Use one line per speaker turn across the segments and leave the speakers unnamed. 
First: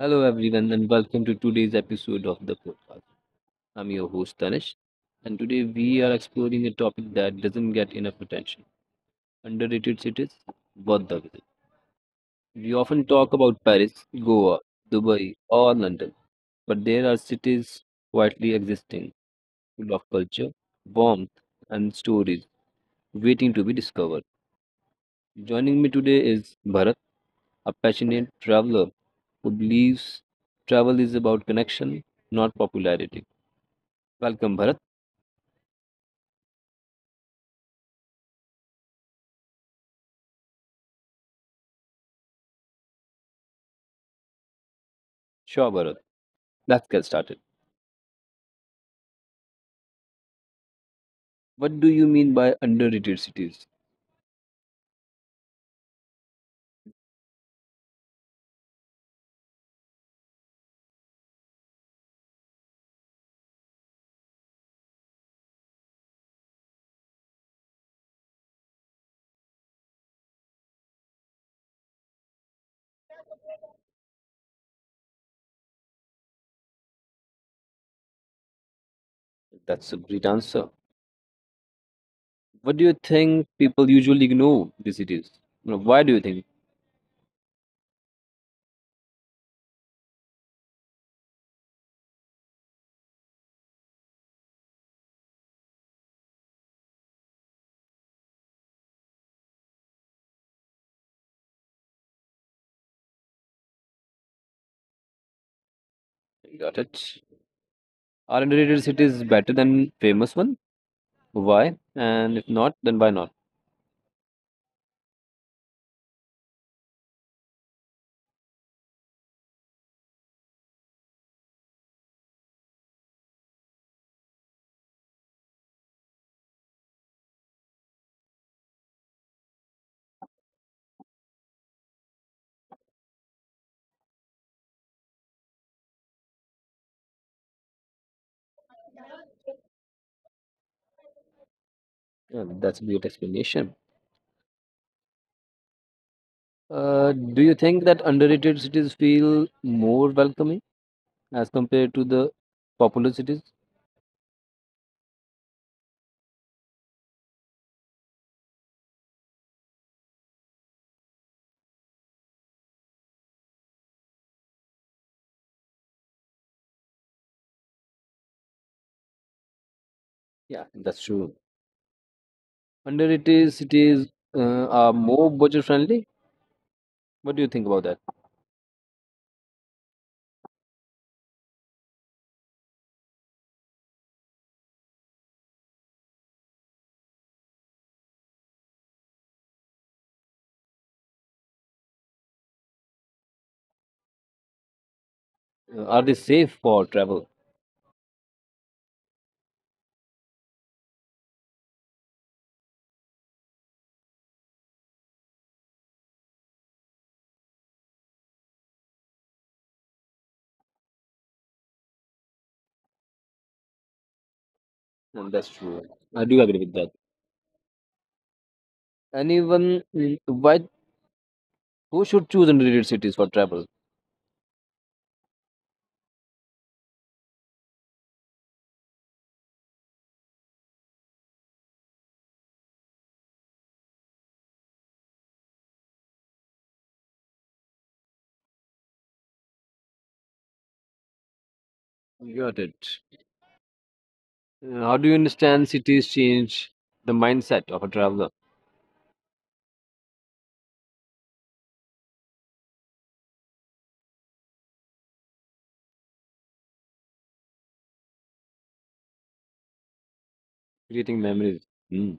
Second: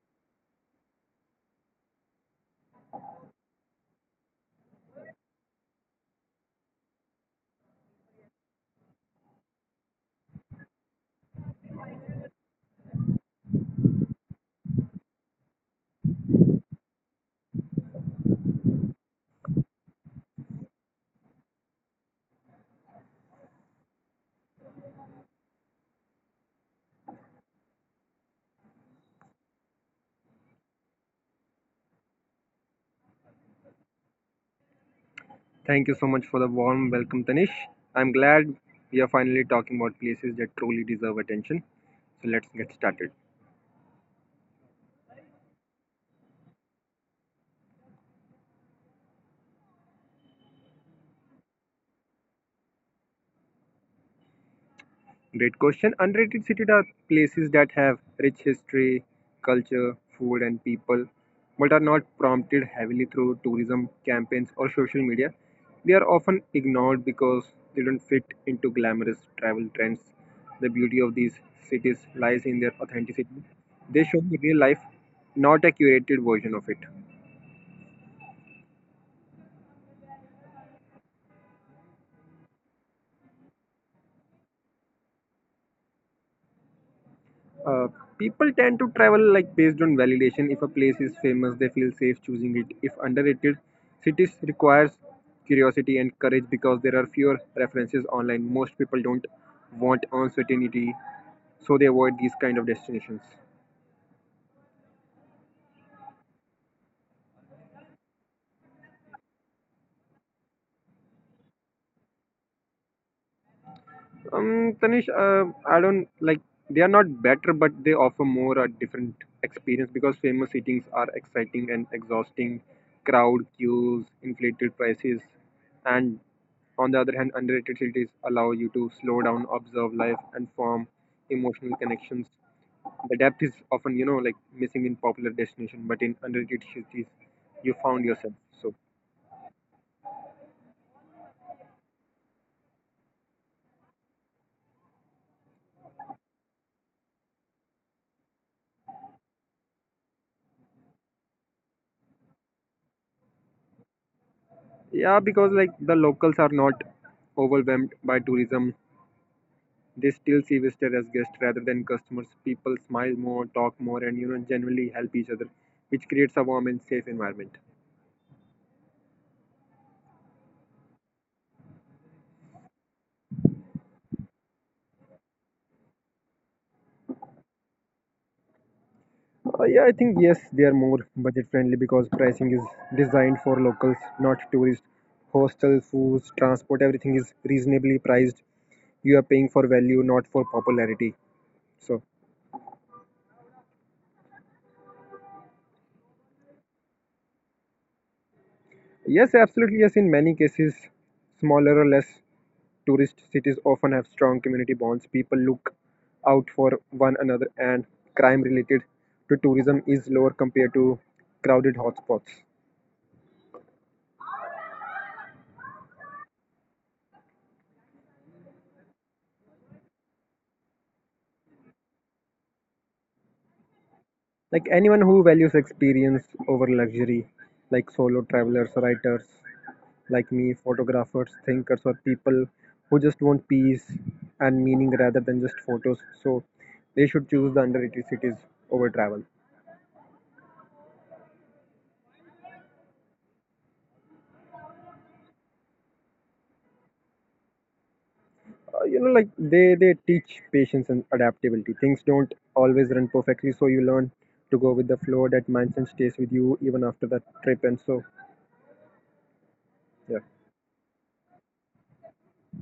Hello, everyone, and welcome to today's episode of the podcast. I'm your host, Tanish, and today we are exploring a topic that doesn't get enough attention: underrated cities worth the visit. We often talk about Paris, Goa, Dubai, or London, but there are cities quietly existing, full of culture, warmth, and stories waiting to be discovered. Joining me today is Bharat, a passionate traveler who believes travel is about connection, not popularity. Welcome, Bharat.
Thank you so much for the warm welcome, Tanish. I'm glad we are finally talking about places that truly deserve attention. So let's get started.
Sure, Bharat. Let's get started. What do you mean by underrated cities?
Great question. Underrated cities are places that have rich history, culture, food, and people, but are not prompted heavily through tourism campaigns or social media. They are often ignored because they don't fit into glamorous travel trends. The beauty of these cities lies in their authenticity. They show the real life, not a curated version of it.
That's a great answer. What do you think people usually ignore these cities? You know, Why do you think
Uh, People tend to travel like based on validation. If a place is famous, they feel safe choosing it. If underrated, cities requires curiosity and courage because there are fewer references online. Most people don't want uncertainty, so they avoid these kind of destinations.
got it? Are underrated cities better than famous one? Why? And if not, then why not?
Tanish, I don't like they are not better, but they offer more a different experience because famous eatings are exciting and exhausting, crowd queues, inflated prices, and on the other hand, underrated cities allow you to slow down, observe life, and form emotional connections. The depth is often, like missing in popular destination, but in underrated cities, you found yourself. So
Yeah, that's a great explanation. Do you think that underrated cities feel more welcoming as compared to the popular cities?
yeah, because like the locals are not overwhelmed by tourism. They still see visitors as guests rather than customers. People smile more, talk more, and generally help each other, which creates a warm and safe environment.
Yeah, that's true. Underrated cities are more budget friendly. What do you think about that?
Yeah, I think yes, they are more budget friendly because pricing is designed for locals, not tourists. Hostel, foods, transport, everything is reasonably priced. You are paying for value, not for popularity. So.
Are they safe for travel?
Yes, absolutely. Yes, in many cases, smaller or less tourist cities often have strong community bonds. People look out for one another, and crime related to tourism is lower compared to crowded hotspots.
And that's true. I do agree with that. And even mm, why who should choose underrated cities for travel?
Like anyone who values experience over luxury, like solo travelers, writers like me, photographers, thinkers, or people who just want peace and meaning rather than just photos. So they should choose the underrated cities over travel.
Got it. How do you understand cities change the mindset of a traveler,
Like they teach patience and adaptability. Things don't always run perfectly, so you learn to go with the flow. That mindset stays with you even after that trip, and so yeah.
creating memories? Mm.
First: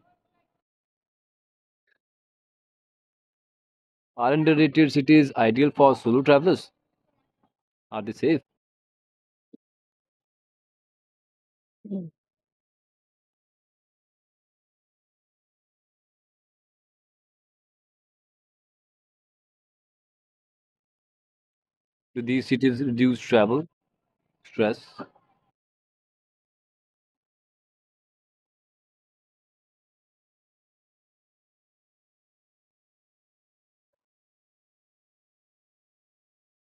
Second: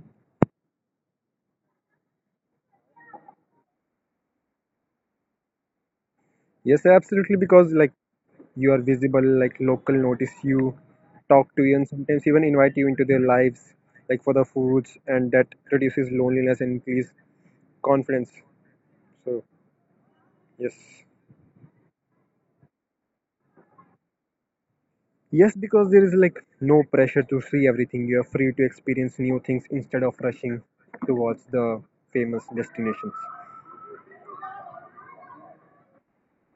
Are underrated cities ideal for solo travelers?
Yes, absolutely, because like
Are they safe?
you are visible, like local notice you, talk to you, and
Mm.
sometimes even invite you into their lives, like for the foods, and that reduces loneliness and increase confidence, so yes.
Do these cities reduce travel stress?
Yes, because there is like no pressure to see everything. You are free to experience new things instead of rushing towards the famous destinations.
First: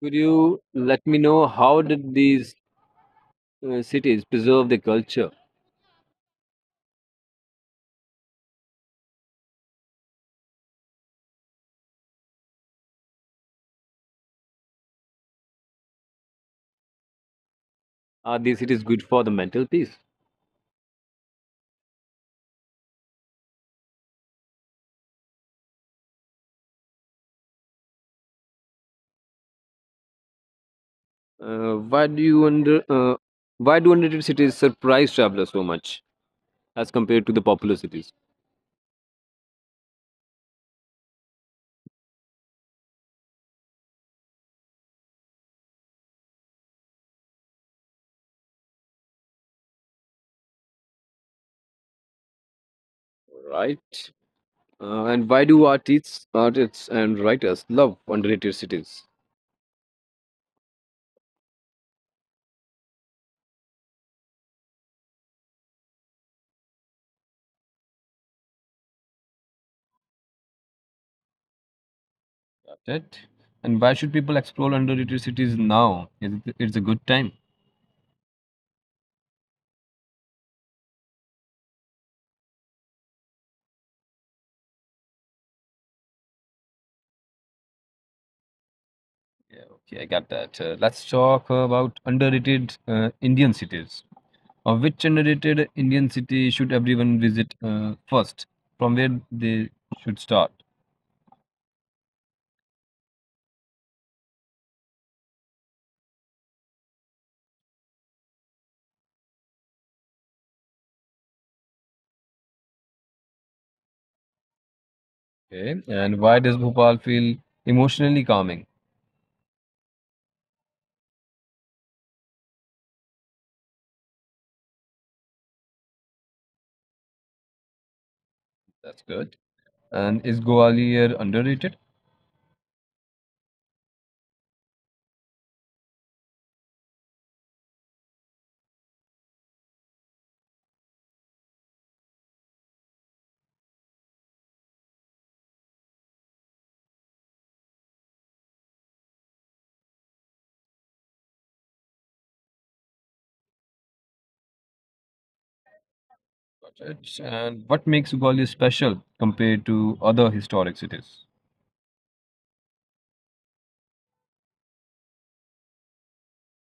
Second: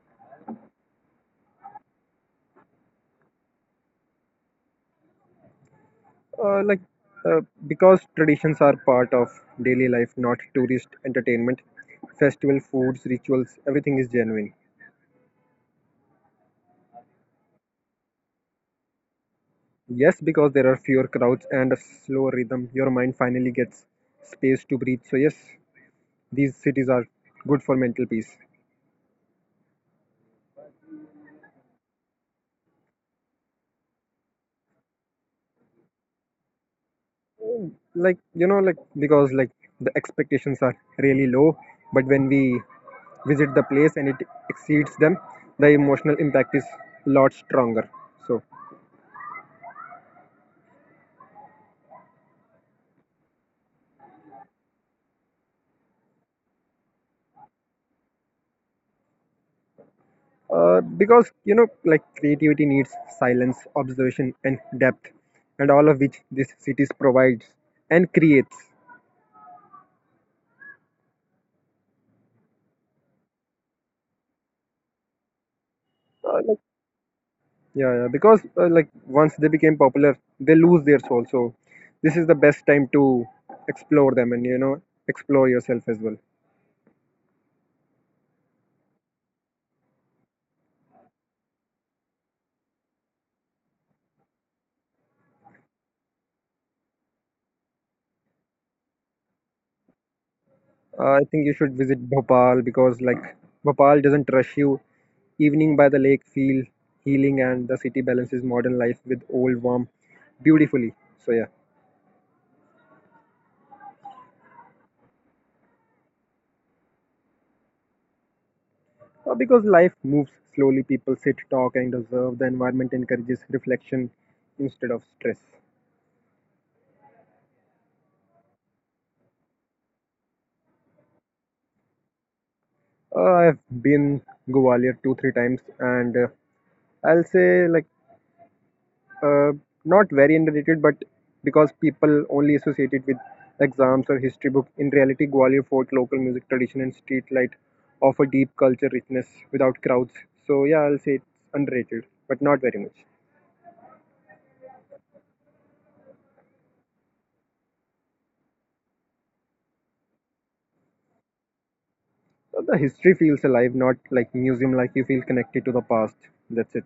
Could you let me know how did these cities preserve the culture?
Like uh, because traditions are part of daily life, not tourist entertainment. Festival foods, rituals, everything is genuine.
Are these cities good for the mental peace?
Yes, because there are fewer crowds and a slower rhythm, your mind finally gets space to breathe. So yes, these cities are good for mental peace.
Uh, why do you under uh, why do underrated cities surprise travelers so much as compared to the popular
Like
cities?
like because like the expectations are really low, but when we visit the place and it exceeds them, the emotional impact is a lot stronger, so.
Right. And why do artists and writers love underrated cities?
Because like creativity needs silence, observation, and depth, and all of which this cities provides and creates.
Got it. And why should people explore underrated cities now? It's a good time.
Yeah, yeah, because like once they became popular they lose their soul, so this is the best time to explore them and explore yourself as well.
Yeah, okay, I got that. Let's talk about underrated Indian cities. Or which underrated Indian city should everyone visit first? From where they should start?
I think you should visit Bhopal because like Bhopal doesn't rush you. Evening by the lake feel healing, and the city balances modern life with old warmth beautifully. So yeah.
Okay. And why does Bhopal feel emotionally calming?
Because life moves slowly, people sit, talk, and observe. The environment encourages reflection instead of stress.
That's good. And is Gwalior underrated?
I've been Gwalior two three times and I'll say like Uh, not very underrated, but because people only associate it with exams or history book, in reality, Gwalior Fort, local music tradition, and street light offer deep culture richness without crowds. So, yeah, I'll say it's underrated, but not very much.
Got it. And what makes Gwalior special compared to other historic cities?
So the history feels alive, not like museum, like you feel connected to the past. That's it.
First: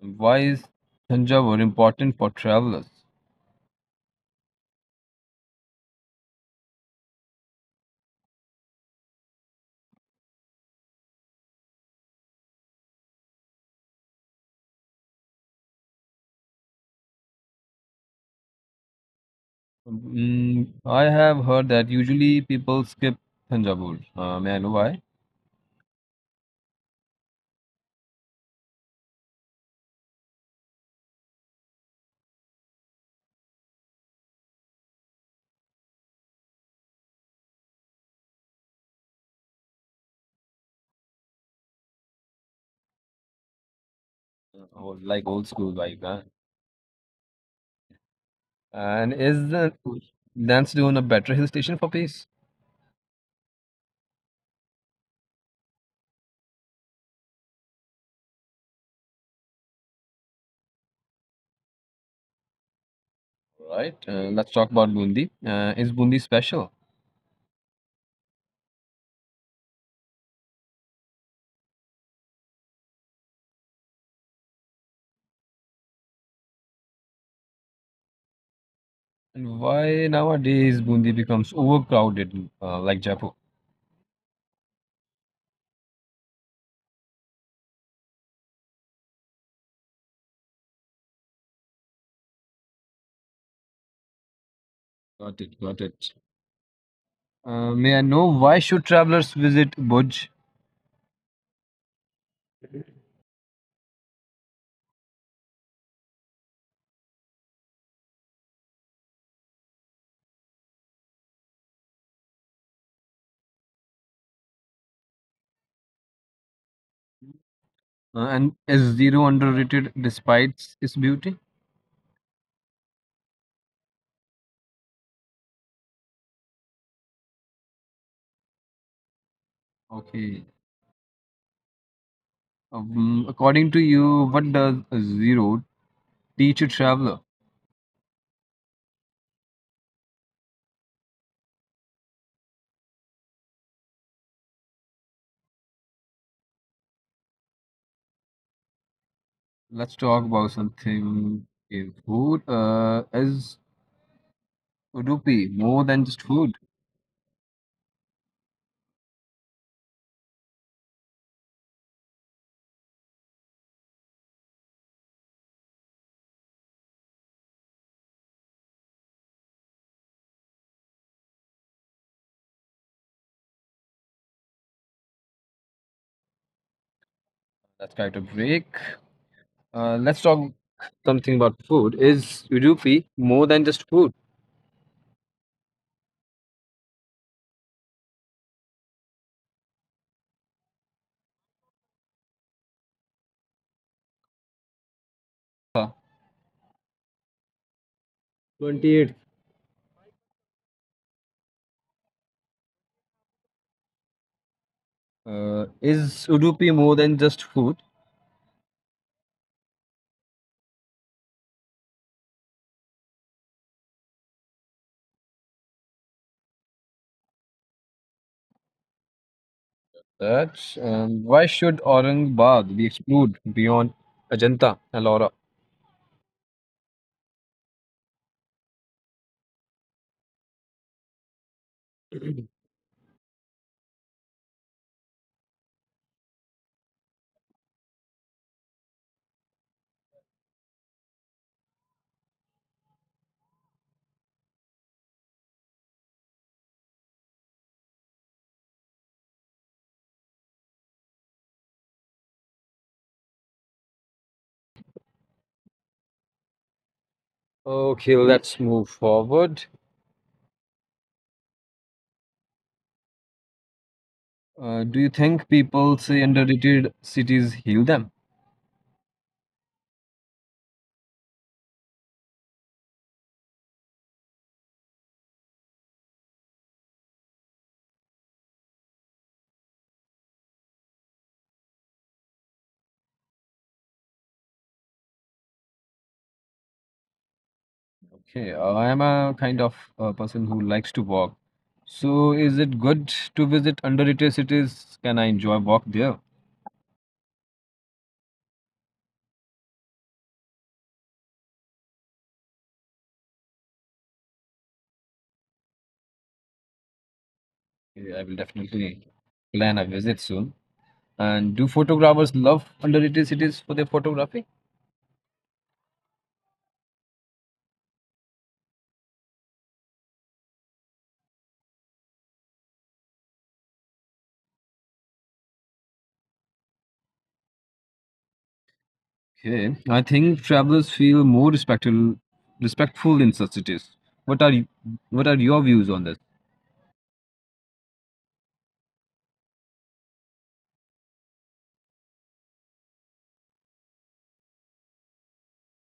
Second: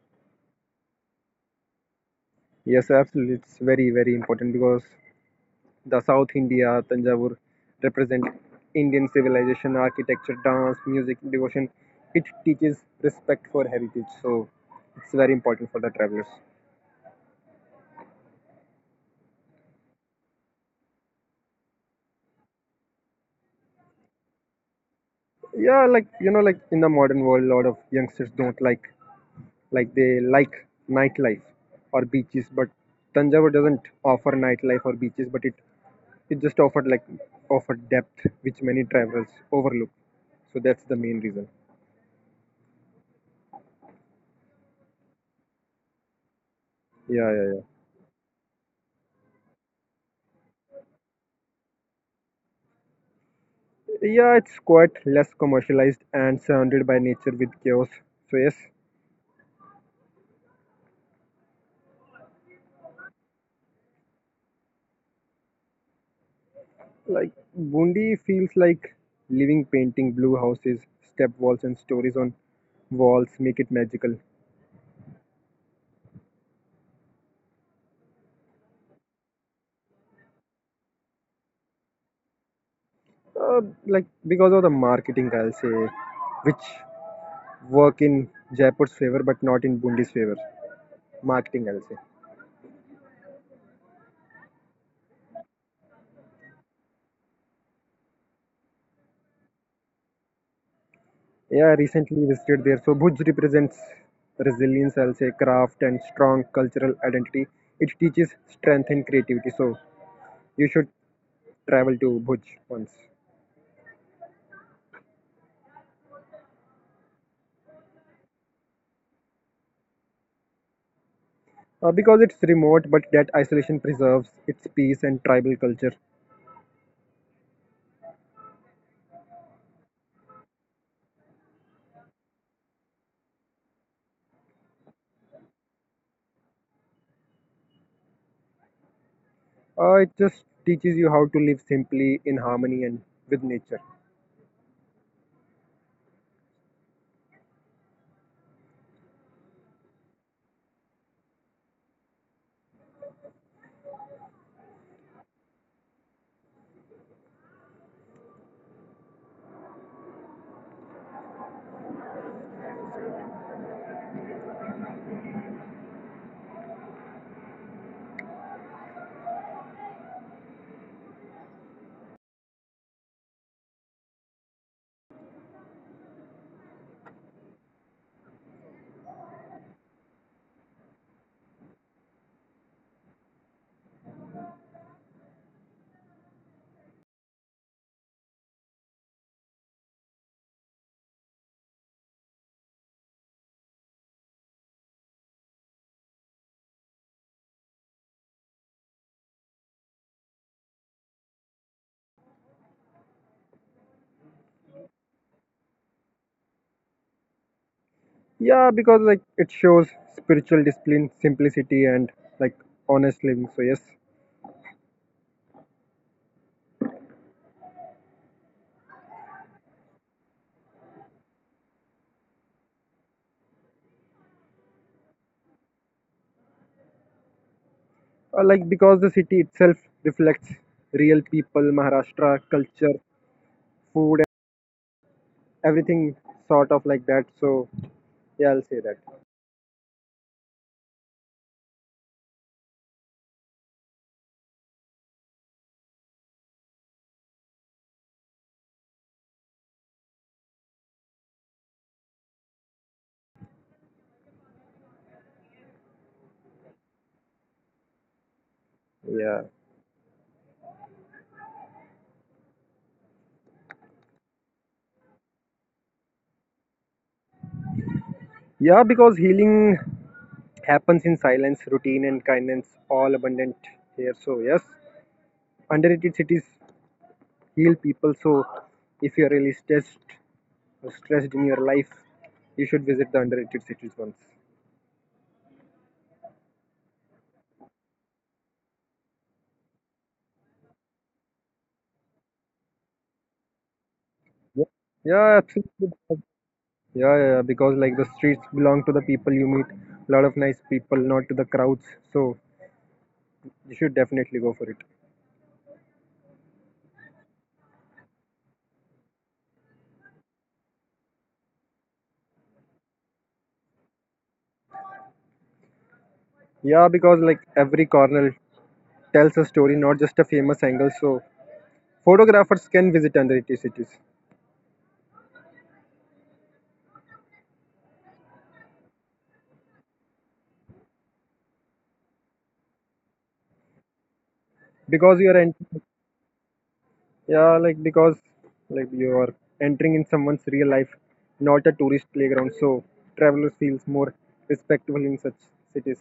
Why is Thanjavur important for travelers?
Yes, absolutely. It's very, very important because the South India Tanjavur represent Indian civilization, architecture, dance, music, devotion. It teaches respect for heritage, so it's very important for the travelers.
Mm, I have heard that usually people skip Thanjavur. May I know why?
Yeah, like in the modern world, a lot of youngsters don't like they like nightlife or beaches, but Tanjavur doesn't offer nightlife or beaches, but it just offered like offered depth which many travelers overlook. So that's the main reason.
Oh, like old school vibe, huh?
Yeah, yeah, yeah.
And is the Lansdowne a better hill station for peace?
Yeah, it's quite less commercialized and surrounded by nature with chaos. So yes,
Right. Let's talk about Bundi. Is Bundi special?
like Bundi feels like living painting, blue houses, step walls, and stories on walls make it magical.
And why nowadays Bundi becomes overcrowded, like Jaipur?
Uh, like because of the marketing, I'll say, which work in Jaipur's favor but not in Bundi's favor. Marketing, I'll say.
Got it, got it. May I know why should travelers visit Bhuj?
Yeah, I recently visited there. So Bhuj represents resilience, I'll say, craft and strong cultural identity. It teaches strength and creativity. So you should travel to Bhuj once.
And is zero underrated despite its beauty?
Because it's remote, but that isolation preserves its peace and tribal culture.
Okay. According to you, what does zero teach a traveler?
It just teaches you how to live simply in harmony and with nature.
Let's talk about something. Okay, food is Udupi more than just food? Let's try to break. Let's talk something about food. Is Udupi more than just food? 28. Is Udupi more than just food?
Yeah, because like it shows spiritual discipline, simplicity, and like honest living. So yes.
That's why should Aurangabad be explored beyond Ajanta and Ellora?
Like because the city itself reflects real people, Maharashtra culture, food, everything sort of like that. So yeah, I'll say that.
Okay, well, let's move forward.
Yeah.
Do you think people say underrated cities heal them?
Yeah, because healing happens in silence, routine, and kindness, all abundant here. So, yes, underrated cities heal people. So, if you're really stressed or stressed in your life, you should visit the underrated cities once.
Okay, I am a kind of person who likes to walk. So, is it good to visit underrated
Yeah,
cities? Can I
yeah,
enjoy walk
absolutely.
there?
Yeah, yeah, yeah, because like the streets belong to the people you meet, a lot of nice people, not to the crowds. So, you should definitely go for it.
Yeah, I will definitely plan a visit soon. And do photographers love underrated cities for their photography?
Yeah, because like every corner tells a story, not just a famous angle. So, photographers can visit underrated cities
Okay, I think travelers feel more respectful in such cities. What are you,
because
what
you
are
are entering.
your views on this?
Yeah, like because like you are entering in someone's real life, not a tourist playground. So traveler feels more respectable in such cities.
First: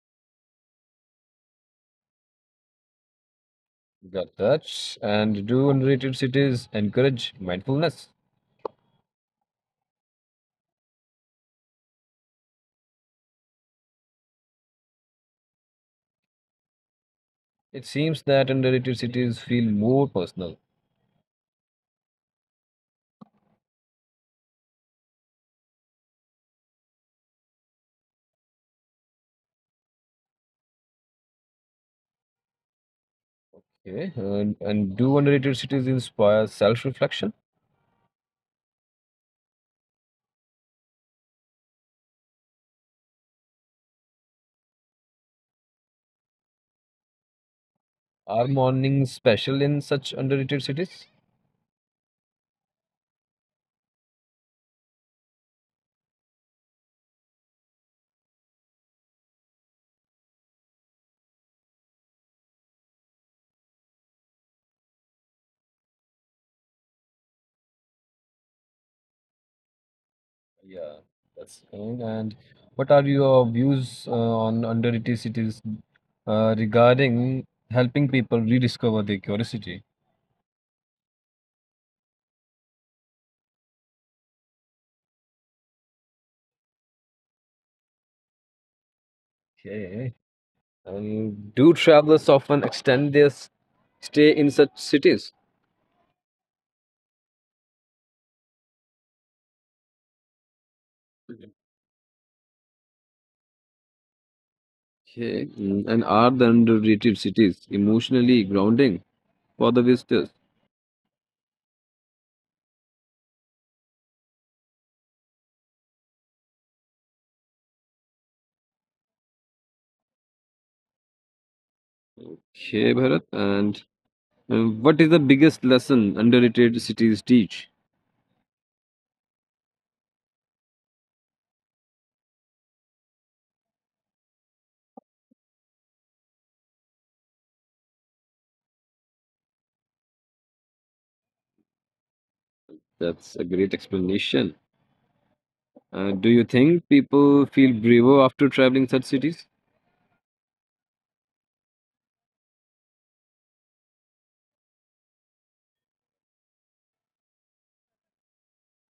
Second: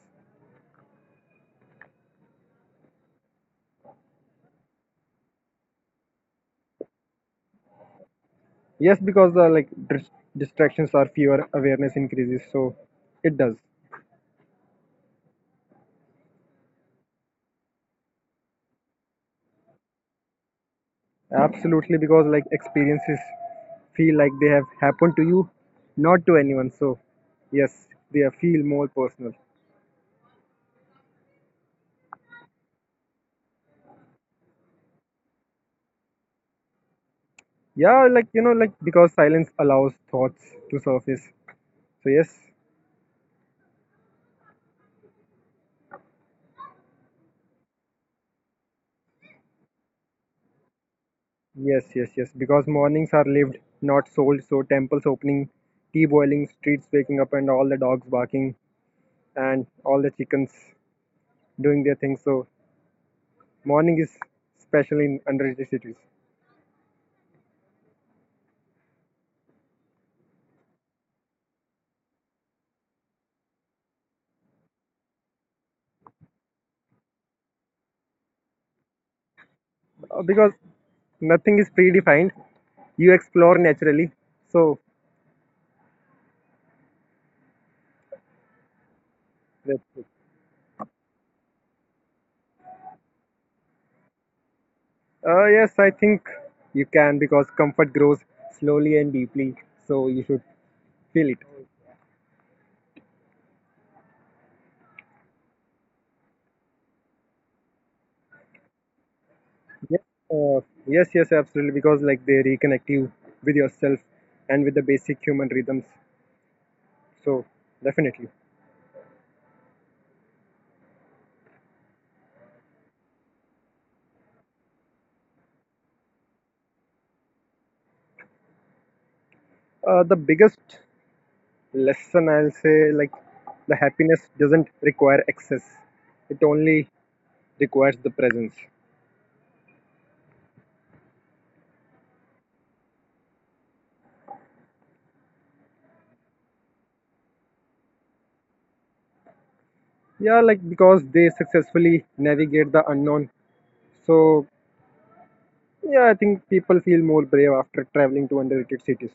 Got that. And do underrated cities encourage mindfulness?
Yes, because the like distractions are fewer, awareness increases. So it does.
It seems that underrated cities feel more personal.
Absolutely, because like experiences feel like they have happened to you, not to anyone. So yes, feel more personal.
Okay, and do underrated cities inspire self-reflection?
Yeah, like because silence allows thoughts to surface. So yes.
Are mornings special in such underrated cities?
Yes, yes, yes. Because mornings are lived, not sold. So temples opening, tea boiling, streets waking up, and all the dogs barking, and all the chickens doing their thing. So morning is special in underrated cities.
Yeah, that's fine. And what are your views on underrated cities regarding helping people rediscover their curiosity?
Because nothing is predefined. You explore naturally. So
Okay,
that's it.
and do travelers often extend their stay in such cities?
Yes, I think you can because comfort grows slowly and deeply. So you should feel it.
Okay, mm, and are the underrated cities emotionally grounding for the
Yes,
visitors?
uh, yes, yes, absolutely. Because like they reconnect you with yourself and with the basic human rhythms. So definitely.
Okay, Bharat, and what is the biggest lesson underrated cities teach?
The biggest lesson I'll say, like the happiness doesn't require excess; it only requires the presence.
That's a great explanation. Do you think people feel braver after traveling such cities?
Yeah, like because they successfully navigate the unknown. So yeah, I think people feel more brave after traveling to underrated cities.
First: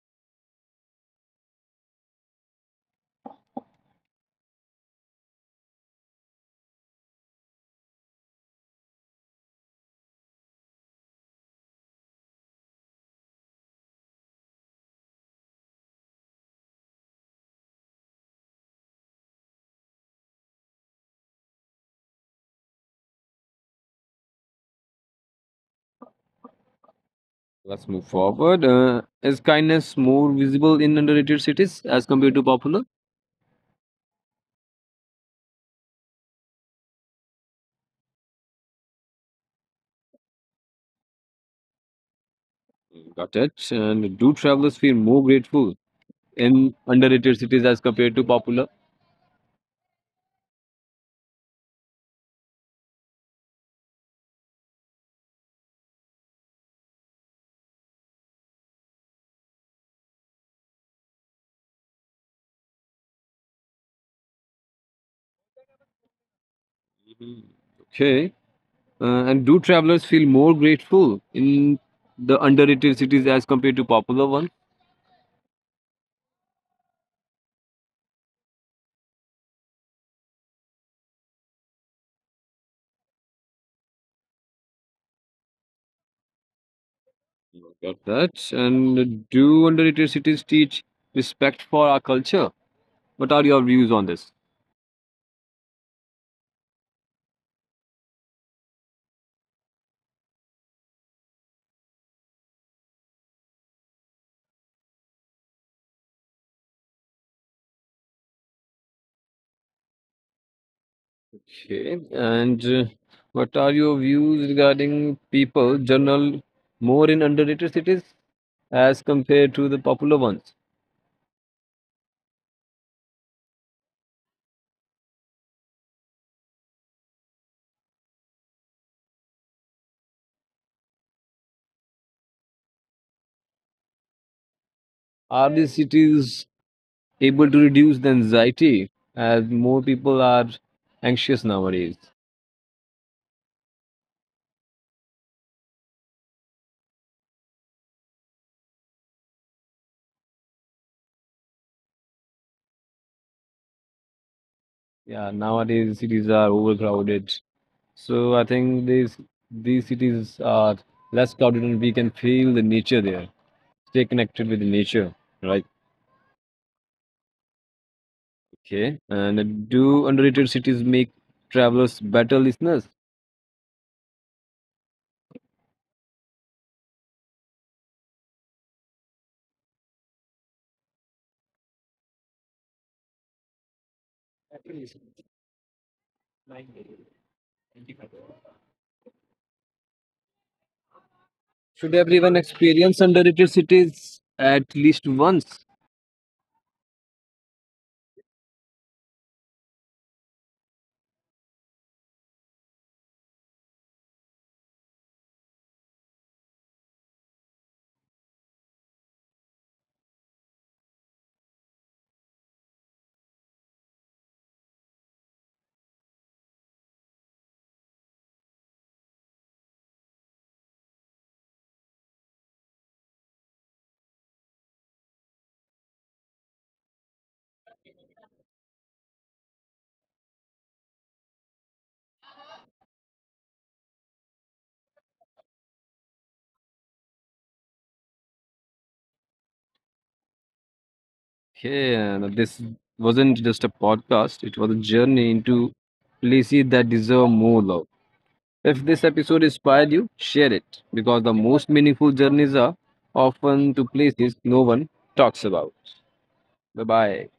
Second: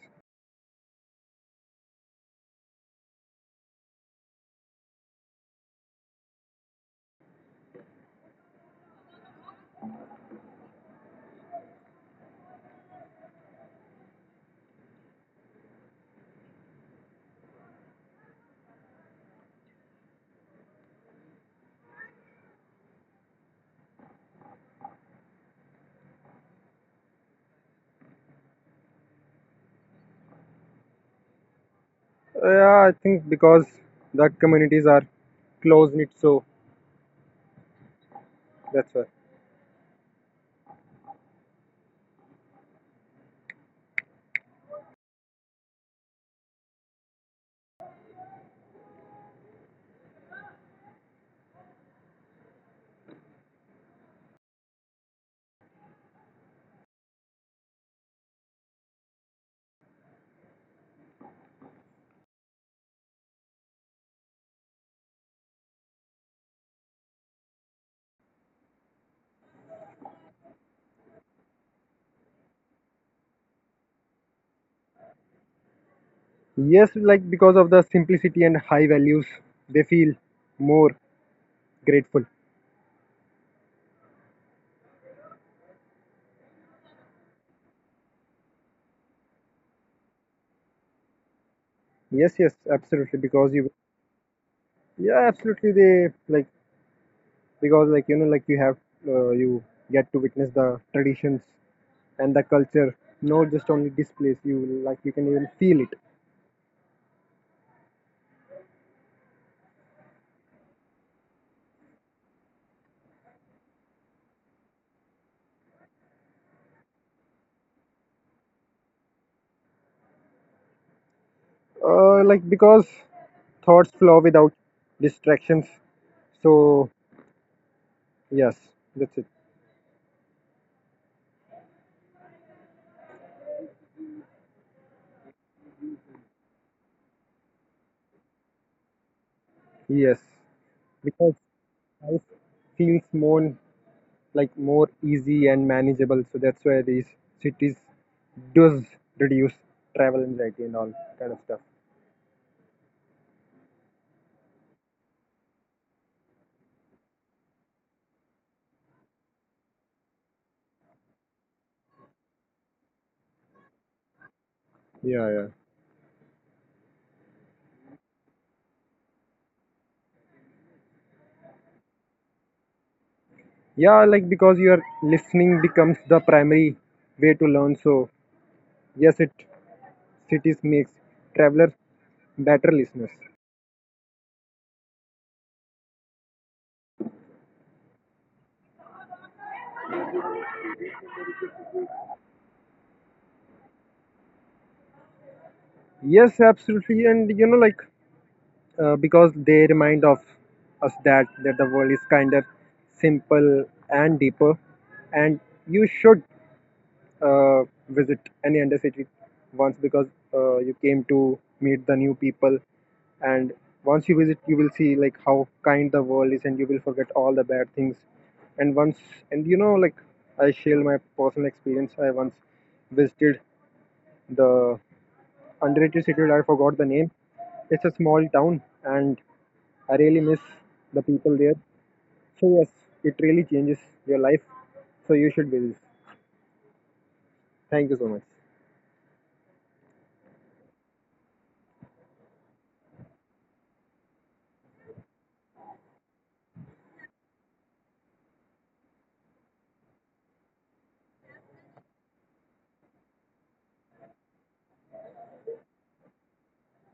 Let's move forward. Is kindness more visible in underrated cities as compared to popular?
Yeah, I think because the communities are close knit, so that's why.
Got it. And do travelers feel more grateful in underrated cities as compared to popular? Mhm. Okay. And do travelers feel more grateful in the underrated cities as compared to popular one?
Yes, like because of the simplicity and high values, they feel more grateful.
Got that. And do underrated cities teach respect for our culture?
Yes, yes,
What
absolutely.
are your
Because you,
views on this?
yeah, absolutely. They like because like you have you get to witness the traditions and the culture, not just only displays. You like you can even feel it.
Okay. And what are your views regarding people general more in underrated cities as compared to the popular ones?
Like because thoughts flow without distractions. So yes, that's it.
Are these cities able to reduce the anxiety as more people are
Yes,
anxious
because
nowadays?
life feels more like more easy and manageable. So that's why these cities does reduce travel anxiety and all kind of stuff.
Yeah, nowadays cities are overcrowded. So I think these cities are less crowded and we can feel the nature there. Stay connected with the nature,
Yeah,
right?
yeah.
Okay. And do underrated cities make travelers better listeners?
Yeah, like because your listening becomes the primary way to learn. So yes, it cities makes travelers better listeners.
Should everyone experience underrated cities at least once?
Yes, absolutely, and like because they remind of us that the world is kinder, simple, and deeper, and you should uh, visit any undercity once because you came to meet the new people, and once you visit you will see like how kind the world is and you will forget all the bad things, and once, and like I share my personal experience. I once visited the underrated city, I forgot the name, it's a small town, and I really miss the people there, so yes, it really changes your life, so you should visit. Thank you so much.
Okay, and this wasn't just a podcast, it was a journey into places that deserve more love. If this episode inspired you, share it because the most meaningful journeys are often to places no one talks about. Bye bye.